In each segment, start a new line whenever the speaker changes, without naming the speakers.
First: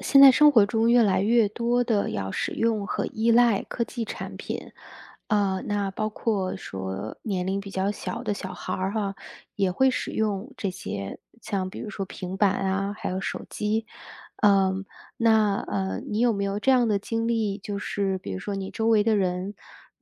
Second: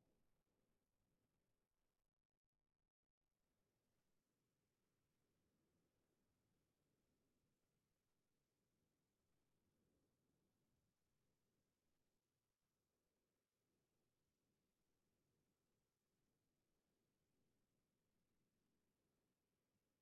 现在生活中越来越多的要使用和依赖科技产品，那包括说年龄比较小的小孩儿哈，也会使用这些，像比如说平板啊，还有手机，嗯，那你有没有这样的经历？就是比如说你周围的人，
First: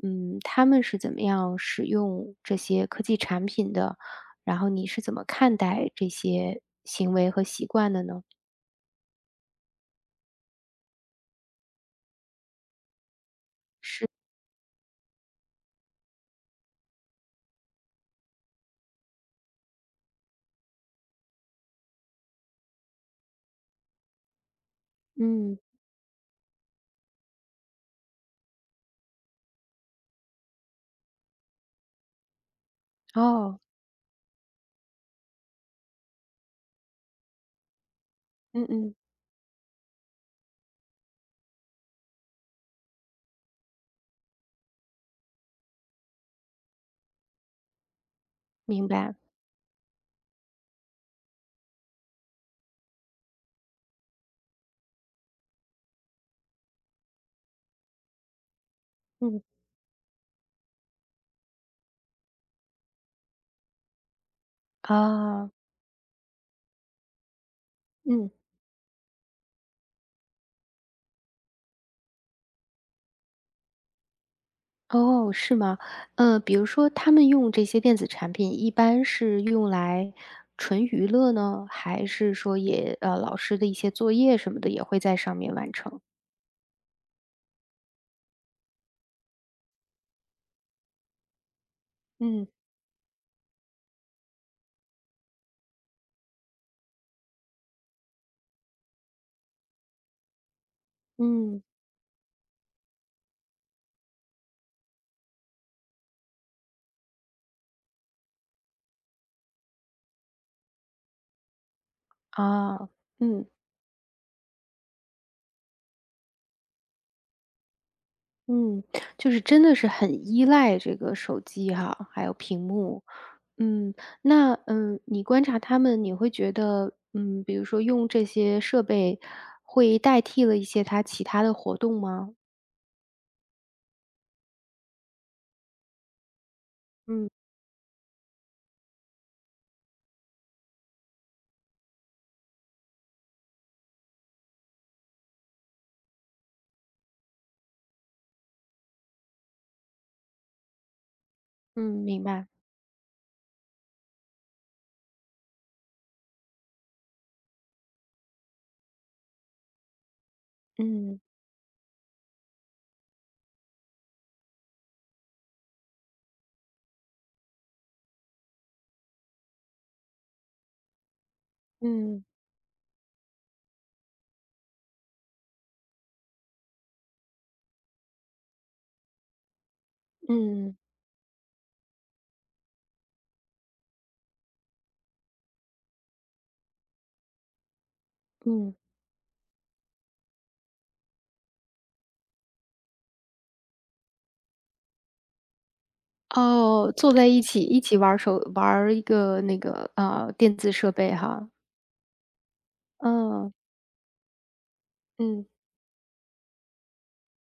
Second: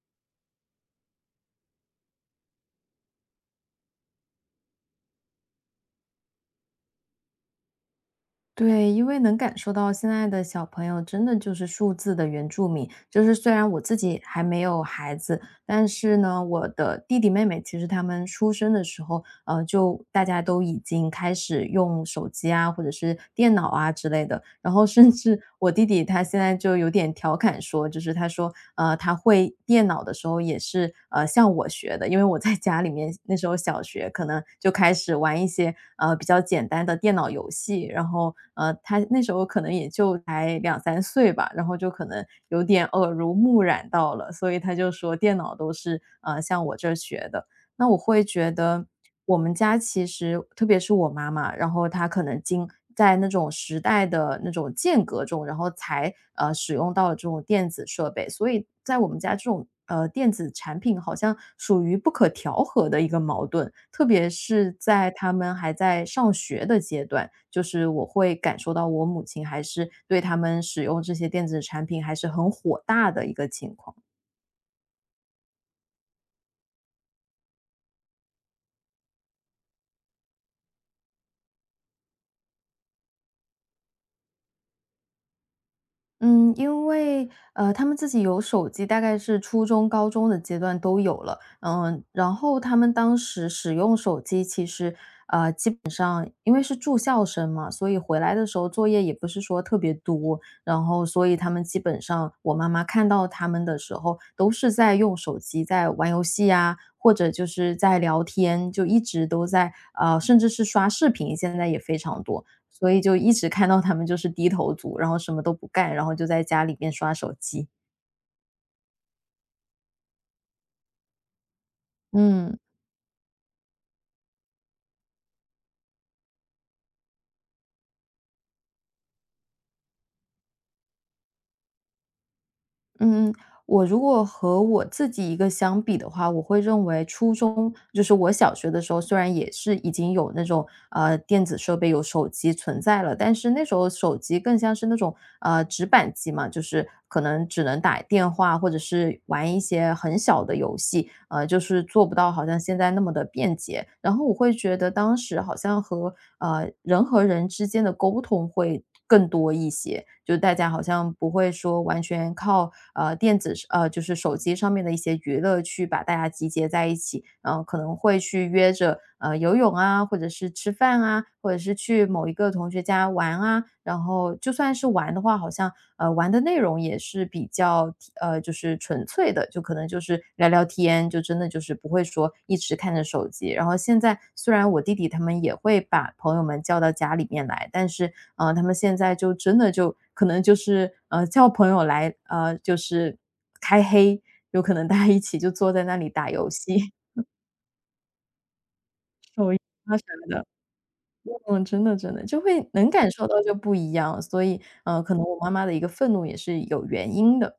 他们是怎么样使用这些科技产品的？然后你是怎么看待这些行为和习惯的呢？
对，因为能感受到现在的小朋友真的就是数字的原住民。就是虽然我自
是，
己还没有孩子，但是呢，我的弟弟妹妹其实他们出生的时候，就大家都已经开始用手机啊，或者是电脑啊之类的。然后甚至
嗯。
我弟弟他现在就有点调侃说，就是他说，他会电脑的时候也是，向我学的，因为我在家里面那时候
哦，
小学可能就开始玩一些比较简单的电脑游戏，然后
嗯嗯，
他那时候可能也就才两三岁吧，然后就可能有点耳濡目染到了，所以他就说电脑都是向我这儿学的。那我会觉得
明白，
我们家其实特别是我妈妈，然后她可能经在那种时代的那种间隔中，然后才，使用到了这种电子设备，所以在我们家
嗯，
这种，电子产品好像属于不可调和的一个矛盾。特别是在他
啊，
们还在上学的阶段，就是我
嗯，
会感受到我母亲还是对他们使用这些电子产品还是很火大的一个情况。
哦，是吗？比如说他们用这些电子产品，一般是用来纯娱乐呢，还是说也老师的一些作业什么的也会在上面完成？
嗯，因为，他们自己有手机，大概是初中、高中的阶段都有了。嗯，然
嗯
后他们当时使用手机，其实，呃，因为是住校生嘛，所以回来的时候作业也不是说特别多，然后所以他
嗯
们基本上我妈妈看到他们的时候，都是在用手机在玩游戏啊，或者就是在聊天，就一直都在甚至是刷视频，现在也非常多，
啊，
所以就一
嗯
直看到他们就是低头族，然后什么都不干，然后就在家里面刷手机。
嗯，就是真的是很依赖这个手机哈，还有
嗯。
屏幕。嗯，那你观察他们，你会觉得，比如说用这些设备会代替了一些他其他的活动吗？
嗯，我如果和我自己一个相比的话，我会认为
嗯
初中就是我小学的时候，虽然也是已经有那种电子设备有手机存在了，但是那时候手机更像是那种直板机嘛，就是可能只能打电话或者是玩一些很小的游戏，就是
嗯，
做不
明
到好
白，
像现在那么的便捷。然后我会觉得当时好像和人和人之间的沟通会，更多一些，就大家好像
嗯
不会说完全靠电子就是手机上面的一些娱乐去把大家集结在一起，然后可能会去约着游泳啊，或者是吃饭啊，或者是去
嗯
某一个同学家玩啊，然后就算是玩的话，好像玩的内容也是比较就是纯粹的，就可能就是聊聊
嗯
天，就真的就是不会说一直看着手机。然后现在虽然我弟弟他们也会把朋友们叫到家里面来，但是他们
嗯，
现在就真的就可能就是叫朋友来就是开黑，有可能大家一起就坐在那里打游
哦，
戏、
坐 在一起玩儿一个
手
那
游
个
啊什么的。
电子设备哈，
嗯，真的真的就会能感受到
嗯
就不一样，所以可能我
嗯。
妈妈的一个愤怒也是有原因的，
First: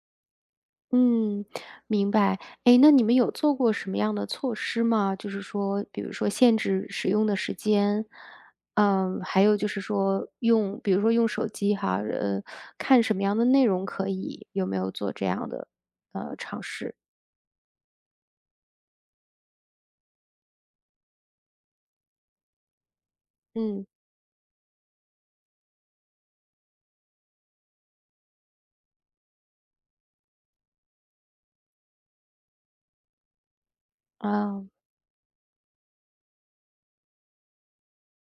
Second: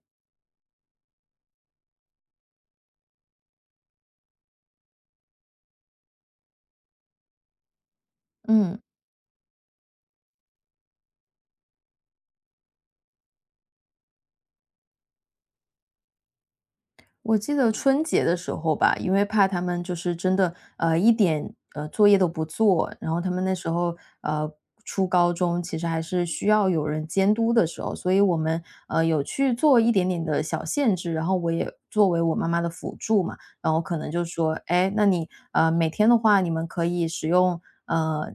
嗯，明白。哎，那你们有做过什么样的措施吗？就是说，比如说限制使用的时间，
嗯。
还有就是说用，比如说用手机哈，看什么样的内容可以，有没有做这样的尝试？
我记得春节的时候吧，因为怕他们就是真的，一点作业都不做，然后他们那时
嗯，
候呃初高中其实还是需要有人监督的时候，所以我们有去做一点点的小限制，然后我也作为我妈妈的辅助嘛，然后可能就说，
啊，
哎，那你每天的话，你们可以使用。呃，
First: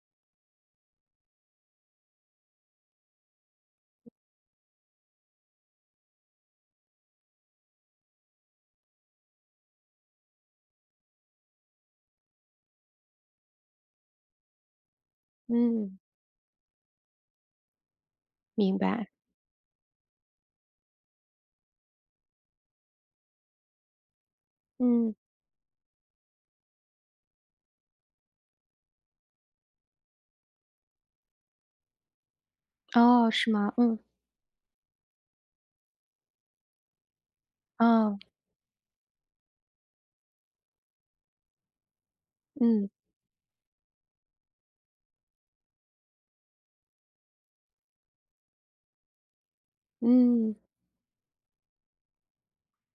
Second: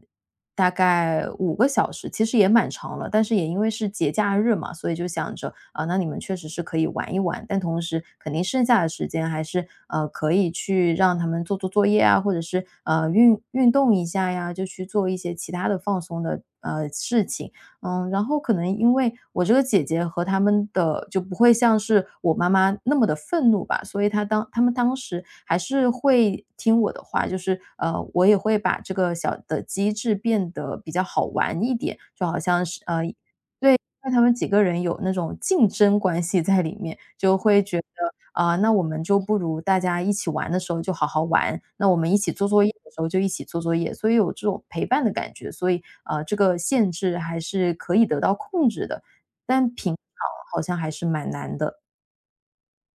大概5个小时，其实也蛮长了，但是也因为是节假日嘛，所以就想着，啊，那你们确实是可以玩一玩，但同时肯定剩下的时间还是，可以去让他们做做作业啊，或者是，运动一下呀，就去做一些其他的
嗯，
放松的，事情。然后可能
明
因
白。
为我这个姐姐和他们的就不会像是我妈妈那么的愤怒吧，所以她们当
嗯，
时还是会听我的话，就是，我也会把这个小的机制变得比较好玩一点，就好像是
哦，是
对，
吗？
因
嗯，
为他们几个人有那种竞争关系在里面，就会觉得
啊，
啊，那我们就不如大家一起玩的时候就好好玩，那我们一起做作业
嗯
的时候就一起做作业，所以有这种陪伴的感觉，所以，啊，这个限制还是可以得到控制的，但平常
嗯。
好像还是蛮难的，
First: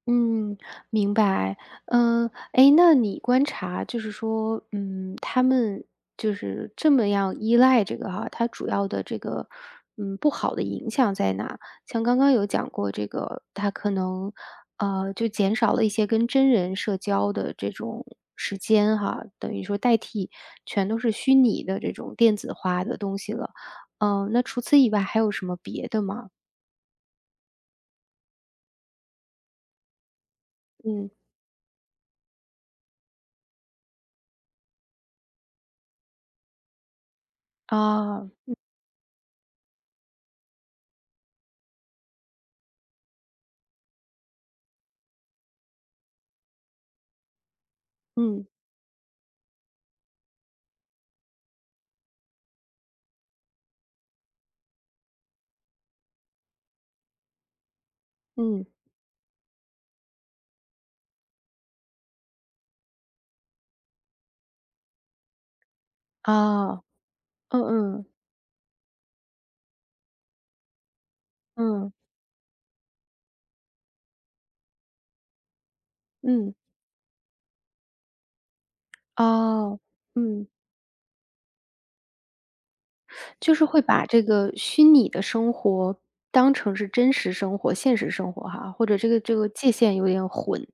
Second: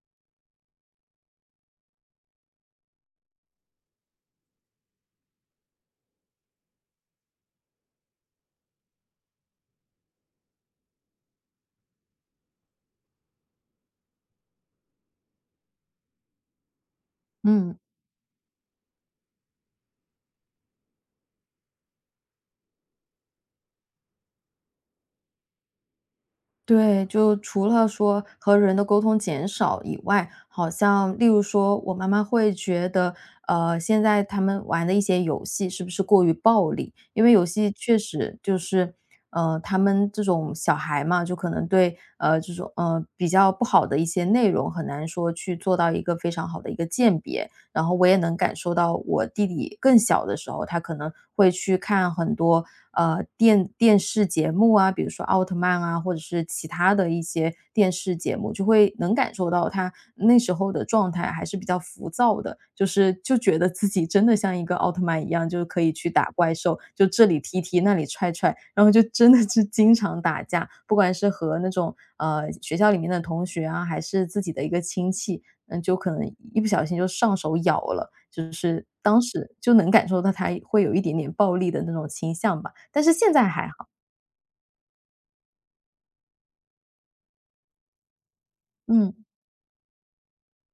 嗯，明白。嗯，哎，那你观察就是说，他们就是这么样依赖这个哈，它主要的这个，不好的影响在哪？像刚刚有讲过这个，他可能，就减少了一些跟真人社交的这
嗯。
种时间哈，等于说代替全都是虚拟的这种电子化的东西了。嗯，那除此以外还有什么别的吗？
对，就除了说和人的沟通减少以外，好
嗯，
像例如说我妈妈会觉得，现在他们玩的一些游戏是不是过于暴力？因为游戏确
啊，
实就是，他们这种小孩嘛，就可能对这种比较不好的一些内容，很难说去做到一个非常好的一个鉴别。然后我也能
嗯，
感受到我弟弟更小的时候，他可能会去看很多，电视节目啊，比如说奥特曼啊，或者是其他的一些电视节目，就
嗯，
会能感受到他那时候的状态还是比较浮躁的，就是就觉得自己真的像一个奥特曼一样，就是可以去打怪
啊。
兽，就这里踢
嗯
踢，那里
嗯，
踹踹，然后就真的是经常打架，不管是和那
嗯，
种，学校里面的同学啊，还是自己的一个亲戚，就可能
嗯，
一不小心就上手咬了，就是当时就
哦，
能感受到
嗯，
它会有一点点暴力的那种倾向吧，但是现在
就是
还
会
好，
把这个虚拟的生活当成是真实生活、现实生活哈，或者
嗯。
这个界限有点混，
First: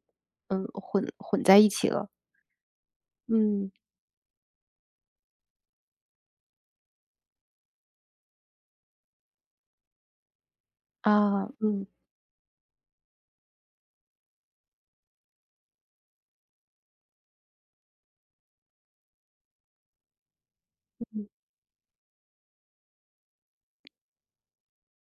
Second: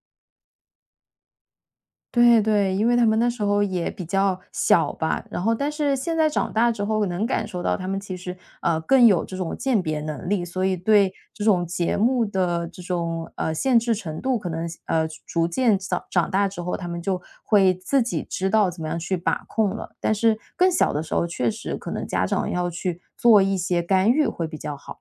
混在一起了。
对对，因为他们那时候
嗯，
也比较小吧，然后但是现在长大之后能感受到他们其实，更有这种鉴别能力，所以对
啊，
这种
嗯，
节目的这种，限制程度可能，逐渐长大之后，他们就会自己知道怎么样去把控了。但是更小的时候，确实可能家长要去做一些干预会比较好。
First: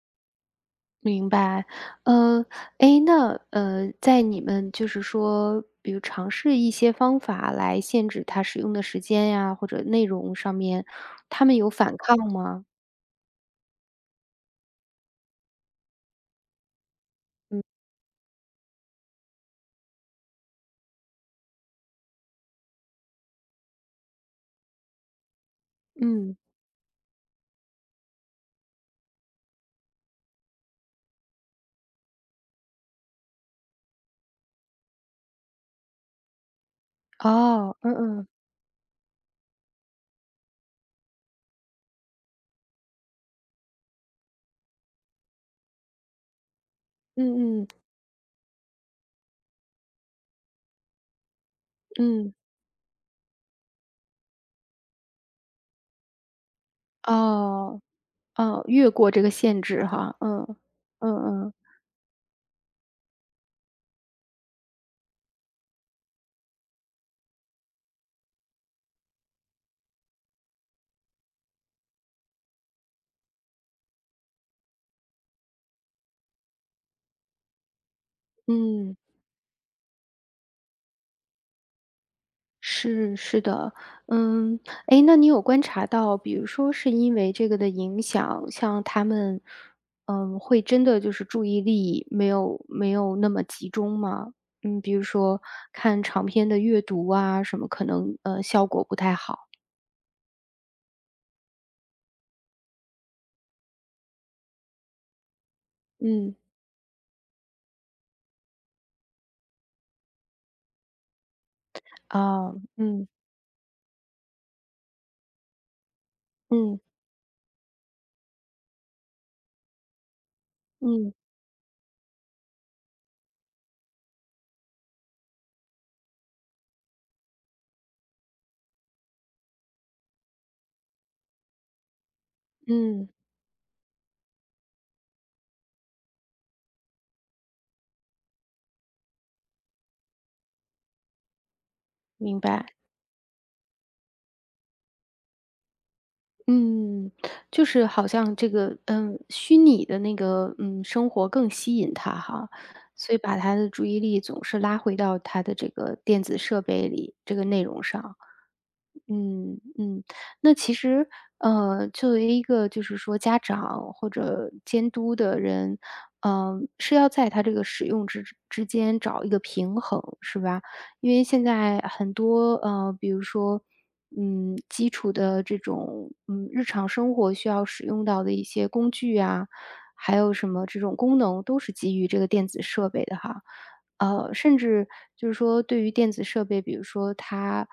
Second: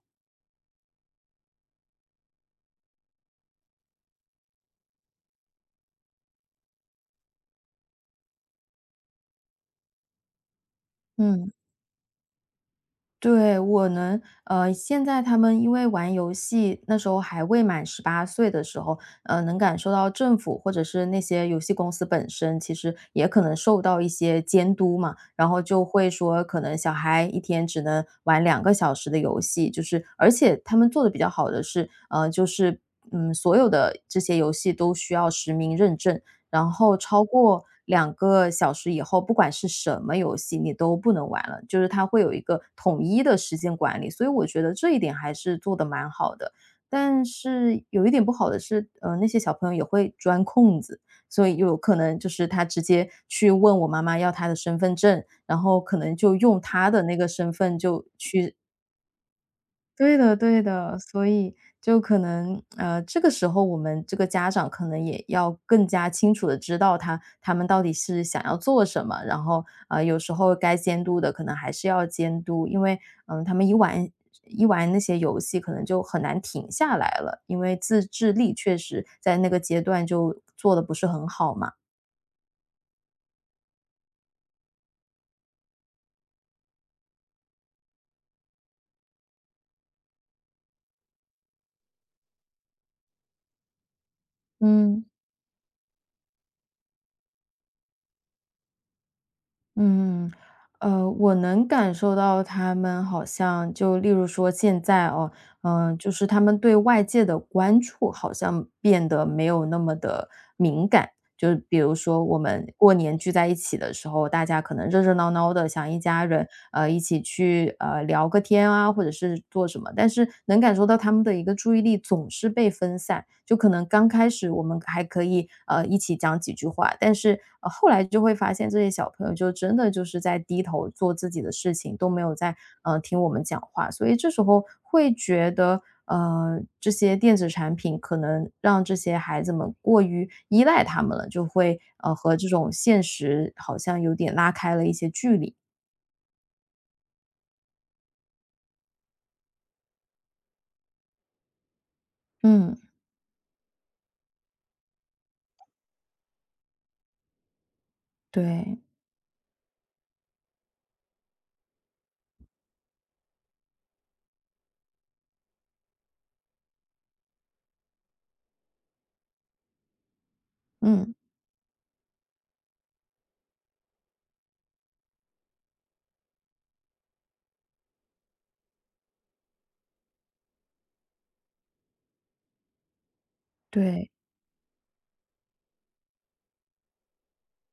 明白。呃，诶，那，在你们就是说，比如尝试一些方法来限制它使用的时间呀，或者内容上面，他
嗯。
们有反抗吗？
对，我能，现在他们因为玩游戏，那时候还
嗯，
未满18岁的时候，能感受到政府或者是那些游戏公司本身，其实也可能受到一些监督嘛，然后就会
嗯，
说，可能小孩一天只能玩两个小时的游戏，就是而且他们做的比较好的是，就是，所有的这些游戏都需要实名认证，然后超过
哦，嗯
两
嗯，
个小时以后，不管是什么游戏，你都不能玩了，就是它会有一个统一的时间管理，所以我觉得这一点还是做的蛮好的。但
嗯嗯。
是有一点不好的是，那些小朋友也会钻空子，所以有可能就
嗯，
是他直接去问我妈妈要他的身份证，然后可能就用他的那个身份
哦，
就去。
哦，越过这个限制哈，
对的
嗯，
对的，
嗯
所
嗯，
以就可能，这个时候我们这个家长可能也要更加清楚的知道他们到底是想要做什么，然后，有时候该监督的可能还是要监督，因为，他们一玩那些游戏可能就很难停下来了，因为自制力确
嗯，
实在那个阶段就做的不是很好嘛，
是是的，嗯，哎，那你有观察到，比如说是因为这个的影响，像他们，会真的就是注意力没有那么集中吗？嗯，比如
嗯。
说看长篇的阅读啊，什么可能效果不太好。
嗯，我能感受到他们好像就例如说现在就是
嗯，
他们对外界的关注好像变得没有那么的敏感。就是比如说我
啊
们过
嗯
年聚在一起的时候，大家可能热热闹闹的，想一家人
嗯
一起去聊个天啊，或者是做什么，但是能感受到他
嗯
们的一个注意力总是被分散。就可能刚开始我们还可以一起讲几句话。但是，后来就会发现这些小朋友就真的就是在低头做自己的事情，都没有在，
嗯，
听我们讲话。所以这时候会觉得，这些电子产品可能让这些孩子们过于依赖他们了，就会，和
明
这
白。
种现实好像有点拉开了一些距离。
嗯，就是好像这个，虚拟的那个，生活更吸引他哈，
嗯，
所以把他的注意力总是拉回到他的这个电子设备里，这个内容上。
对，
嗯嗯，那其实，作为一个就是说家长或者监督的人，是要在他这个使用之间找一个平衡，是吧？因
嗯，
为现在很多，比如说，基础的这种，日常生活需要使用到的一些工具啊，还有什么这种功能，都是基于这个电子设备的哈。
对，
甚至就是说，对于电子设备，比如说它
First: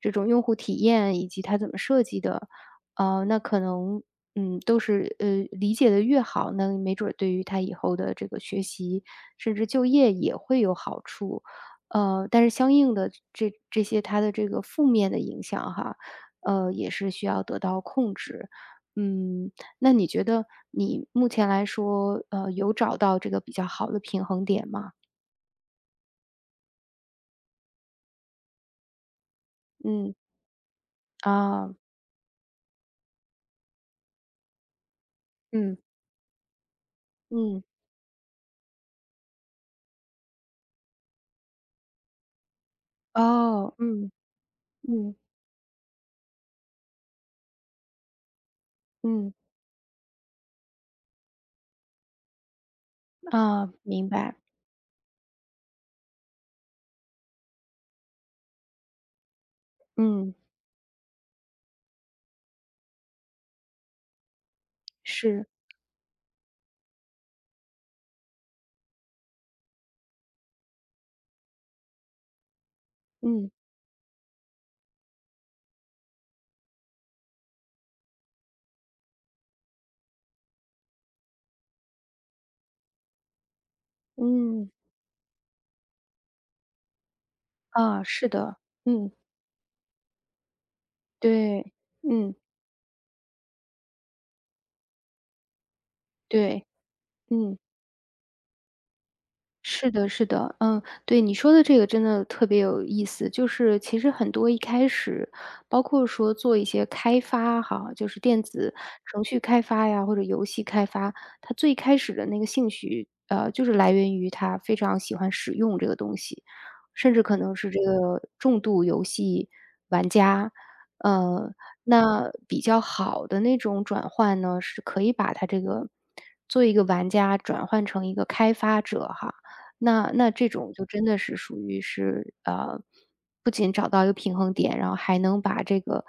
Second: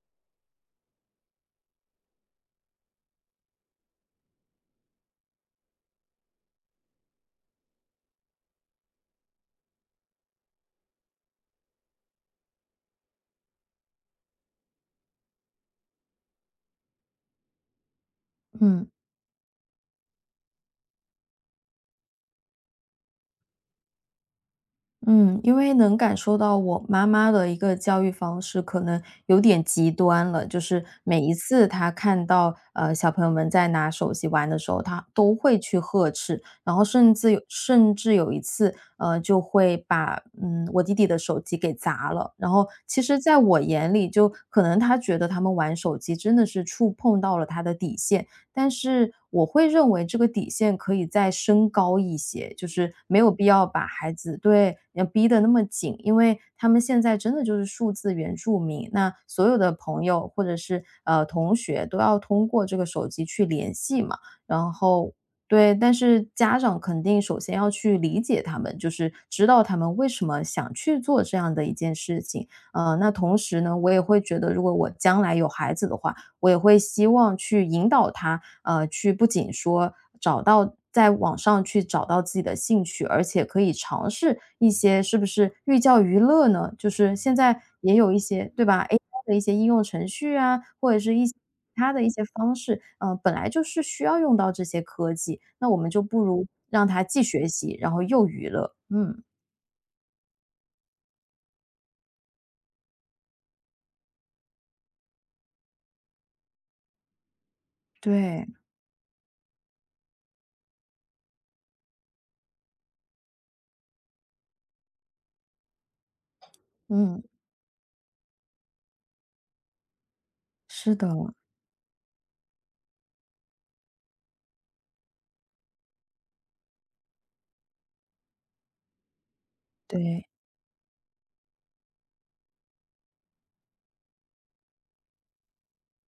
这种用户体验以及它怎么设计的，那可能都是理解的越好，那没准儿对于他以后的这个学习甚至就业也会有好处。但是相应的这些它的这个负面的影响哈，也是需要得到控制。
嗯。
嗯，那你觉得你目前来说，有找到这个比较好的平衡点吗？
嗯，因为能感受到我妈妈的一个教育方式可能有点极
嗯
端了，就是每一次
啊，
她看到小朋友们在拿手机玩的时候，她都会
嗯
去呵斥，然后甚至有
嗯
一次就会把我弟弟的手机给砸了，然后其实在我
哦，
眼里
嗯
就可能他觉
嗯
得他们玩手机真的是触碰到了他的底线，但是
嗯。
我会认为这个底线可以再升高一些，就是没有必要
啊，
把
明
孩
白，
子对，要逼得那么紧，因为他们现在真的就是数字原住民，那所有的朋友
嗯，
或者是，同学都要通过这个手机去联系嘛，然后
是，
对，但是家长肯定首先要去理解他们，就是知道他们为什么想去做这样的一件事情。那同
嗯，
时呢，我也会觉得，如果我将来有孩子的话，我也会希望去引导他，去不仅说找到在网上去找到自己的兴趣，而且可以尝试一
嗯，
些是不是寓教于乐呢？就是现在也
啊，
有一
是
些，
的，
对吧？AI
嗯，
的一些应用程序啊，或者是一些其
对，
他的一些
嗯，
方式，本来就是需要用到这些科技，那我们就不如
对，
让他既学
嗯。
习，然后又娱乐。嗯，
是的，是的，嗯，对你说的这个真的特别有意思。就是其实很多一开始，包括说做一些开发哈，就是电
对，
子程序开发呀，或者游戏开发，他最开始的那个兴趣，就是来源于他非常喜欢使用这个东西，甚至
嗯。
可能是这个重度游戏玩家。
是的，
呃，那比较好的那种转换呢，是可以把他这个做一个玩家转换成一个开发者哈。
对。
那这种就真的是属于是，不仅找到一个平衡点，然后还能把这个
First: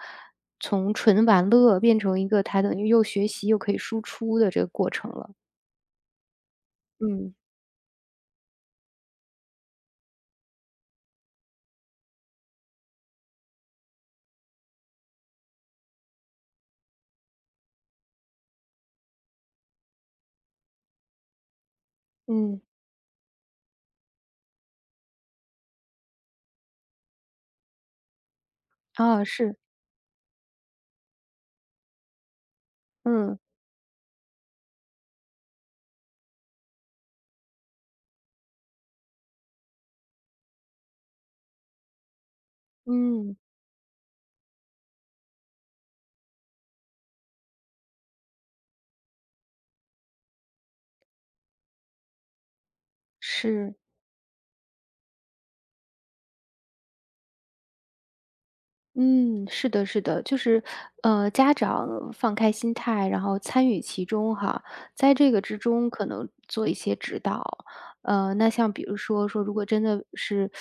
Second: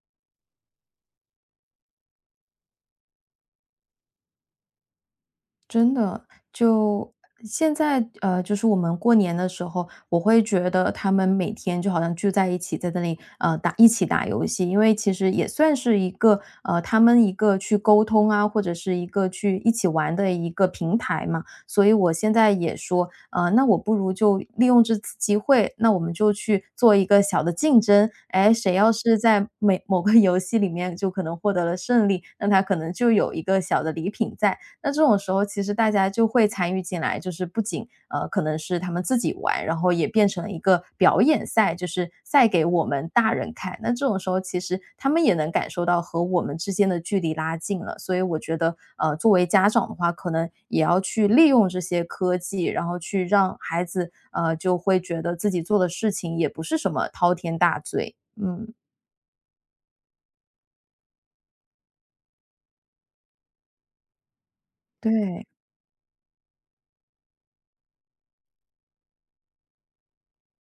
从纯玩乐变成一个它等于又学习又可以输出的这个过程了。
真的，就
嗯，嗯
现在，就是我们过年的时候，我会觉得他们每天就好像聚在一起，在那里，打一起打游戏，因为其实也算是一个，他们一个去沟通啊，或者是一个去一起玩的一个平台嘛。所以我现在
嗯。
也说，那我不如就利用这次机会，那我们就去做一个小的竞争，哎，谁要是
啊，
在
是，，
每某个游戏里面就可能获得了胜利，那他可能就有一个小的礼品在。那这种时候其实大家就会参与进来，就是不仅，可能是他们自己玩，然后也变成了一个表演赛，就是赛给我们
嗯
大
嗯，
人看。那这种时候其实他们也能感受到和我们之间的距离拉近了，所以我觉得，作为家长的话，可能也要去利用这些科技，然后去让
是。
孩子，就会觉得自己做的事情也不是什么滔天大罪。嗯。
嗯，是的，是的，就是，家长放开心态，然后参与其中哈，在这个
对。
之中可能做一些指导，那像比如说，如果真的是，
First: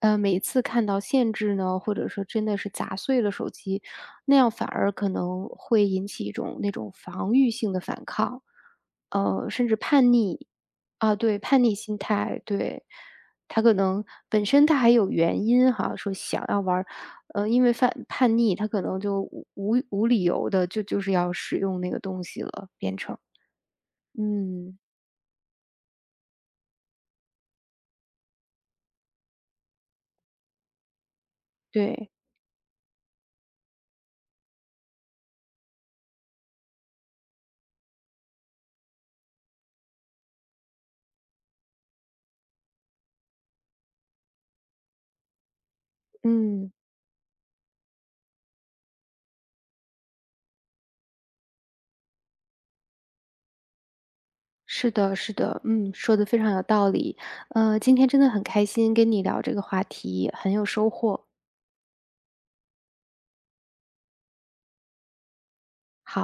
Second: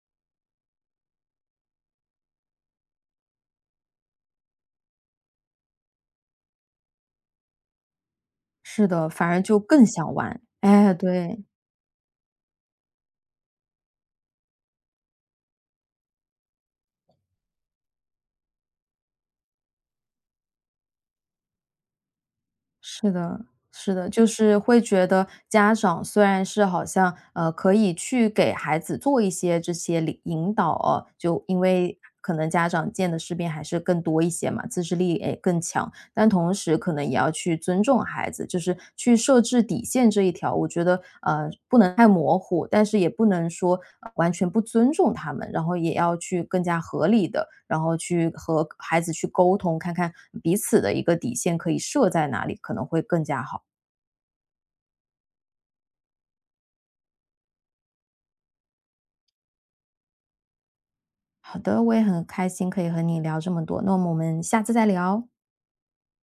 每一次看到限制呢，或者说真的是砸碎了手机，那样反而可能会引起一种那种防御性的反抗，
是的，反而就
甚至
更想
叛
玩。
逆，
哎，
啊，对，
对。
叛逆心态，对，他可能本身他还有原因哈，说想要玩。因为犯叛逆，他可能就无理由的就是要使用那个东西了，变
是
成。
的，是的，就是
嗯，
会觉得家长虽然是好像可以去给孩子做一些这些领引导哦，就因为
对，
可能家长见的世面还是更多一些嘛，自制力也更强，但同时可能也要去尊重孩子，就是去设置底线这一条，我觉得，不能太模糊，但是也不能说，完全不尊重他们，然后也要去更
嗯，
加合理的，然后去和孩子去沟通，看看彼此的一个底线可以设在哪里，可能会更加好。
是的是的，嗯，说的非常有道理。今天真的很开心跟你聊这个话题，很有收获。
好的，我也很开心可以和你聊这么多，那么我们下次再聊。
好。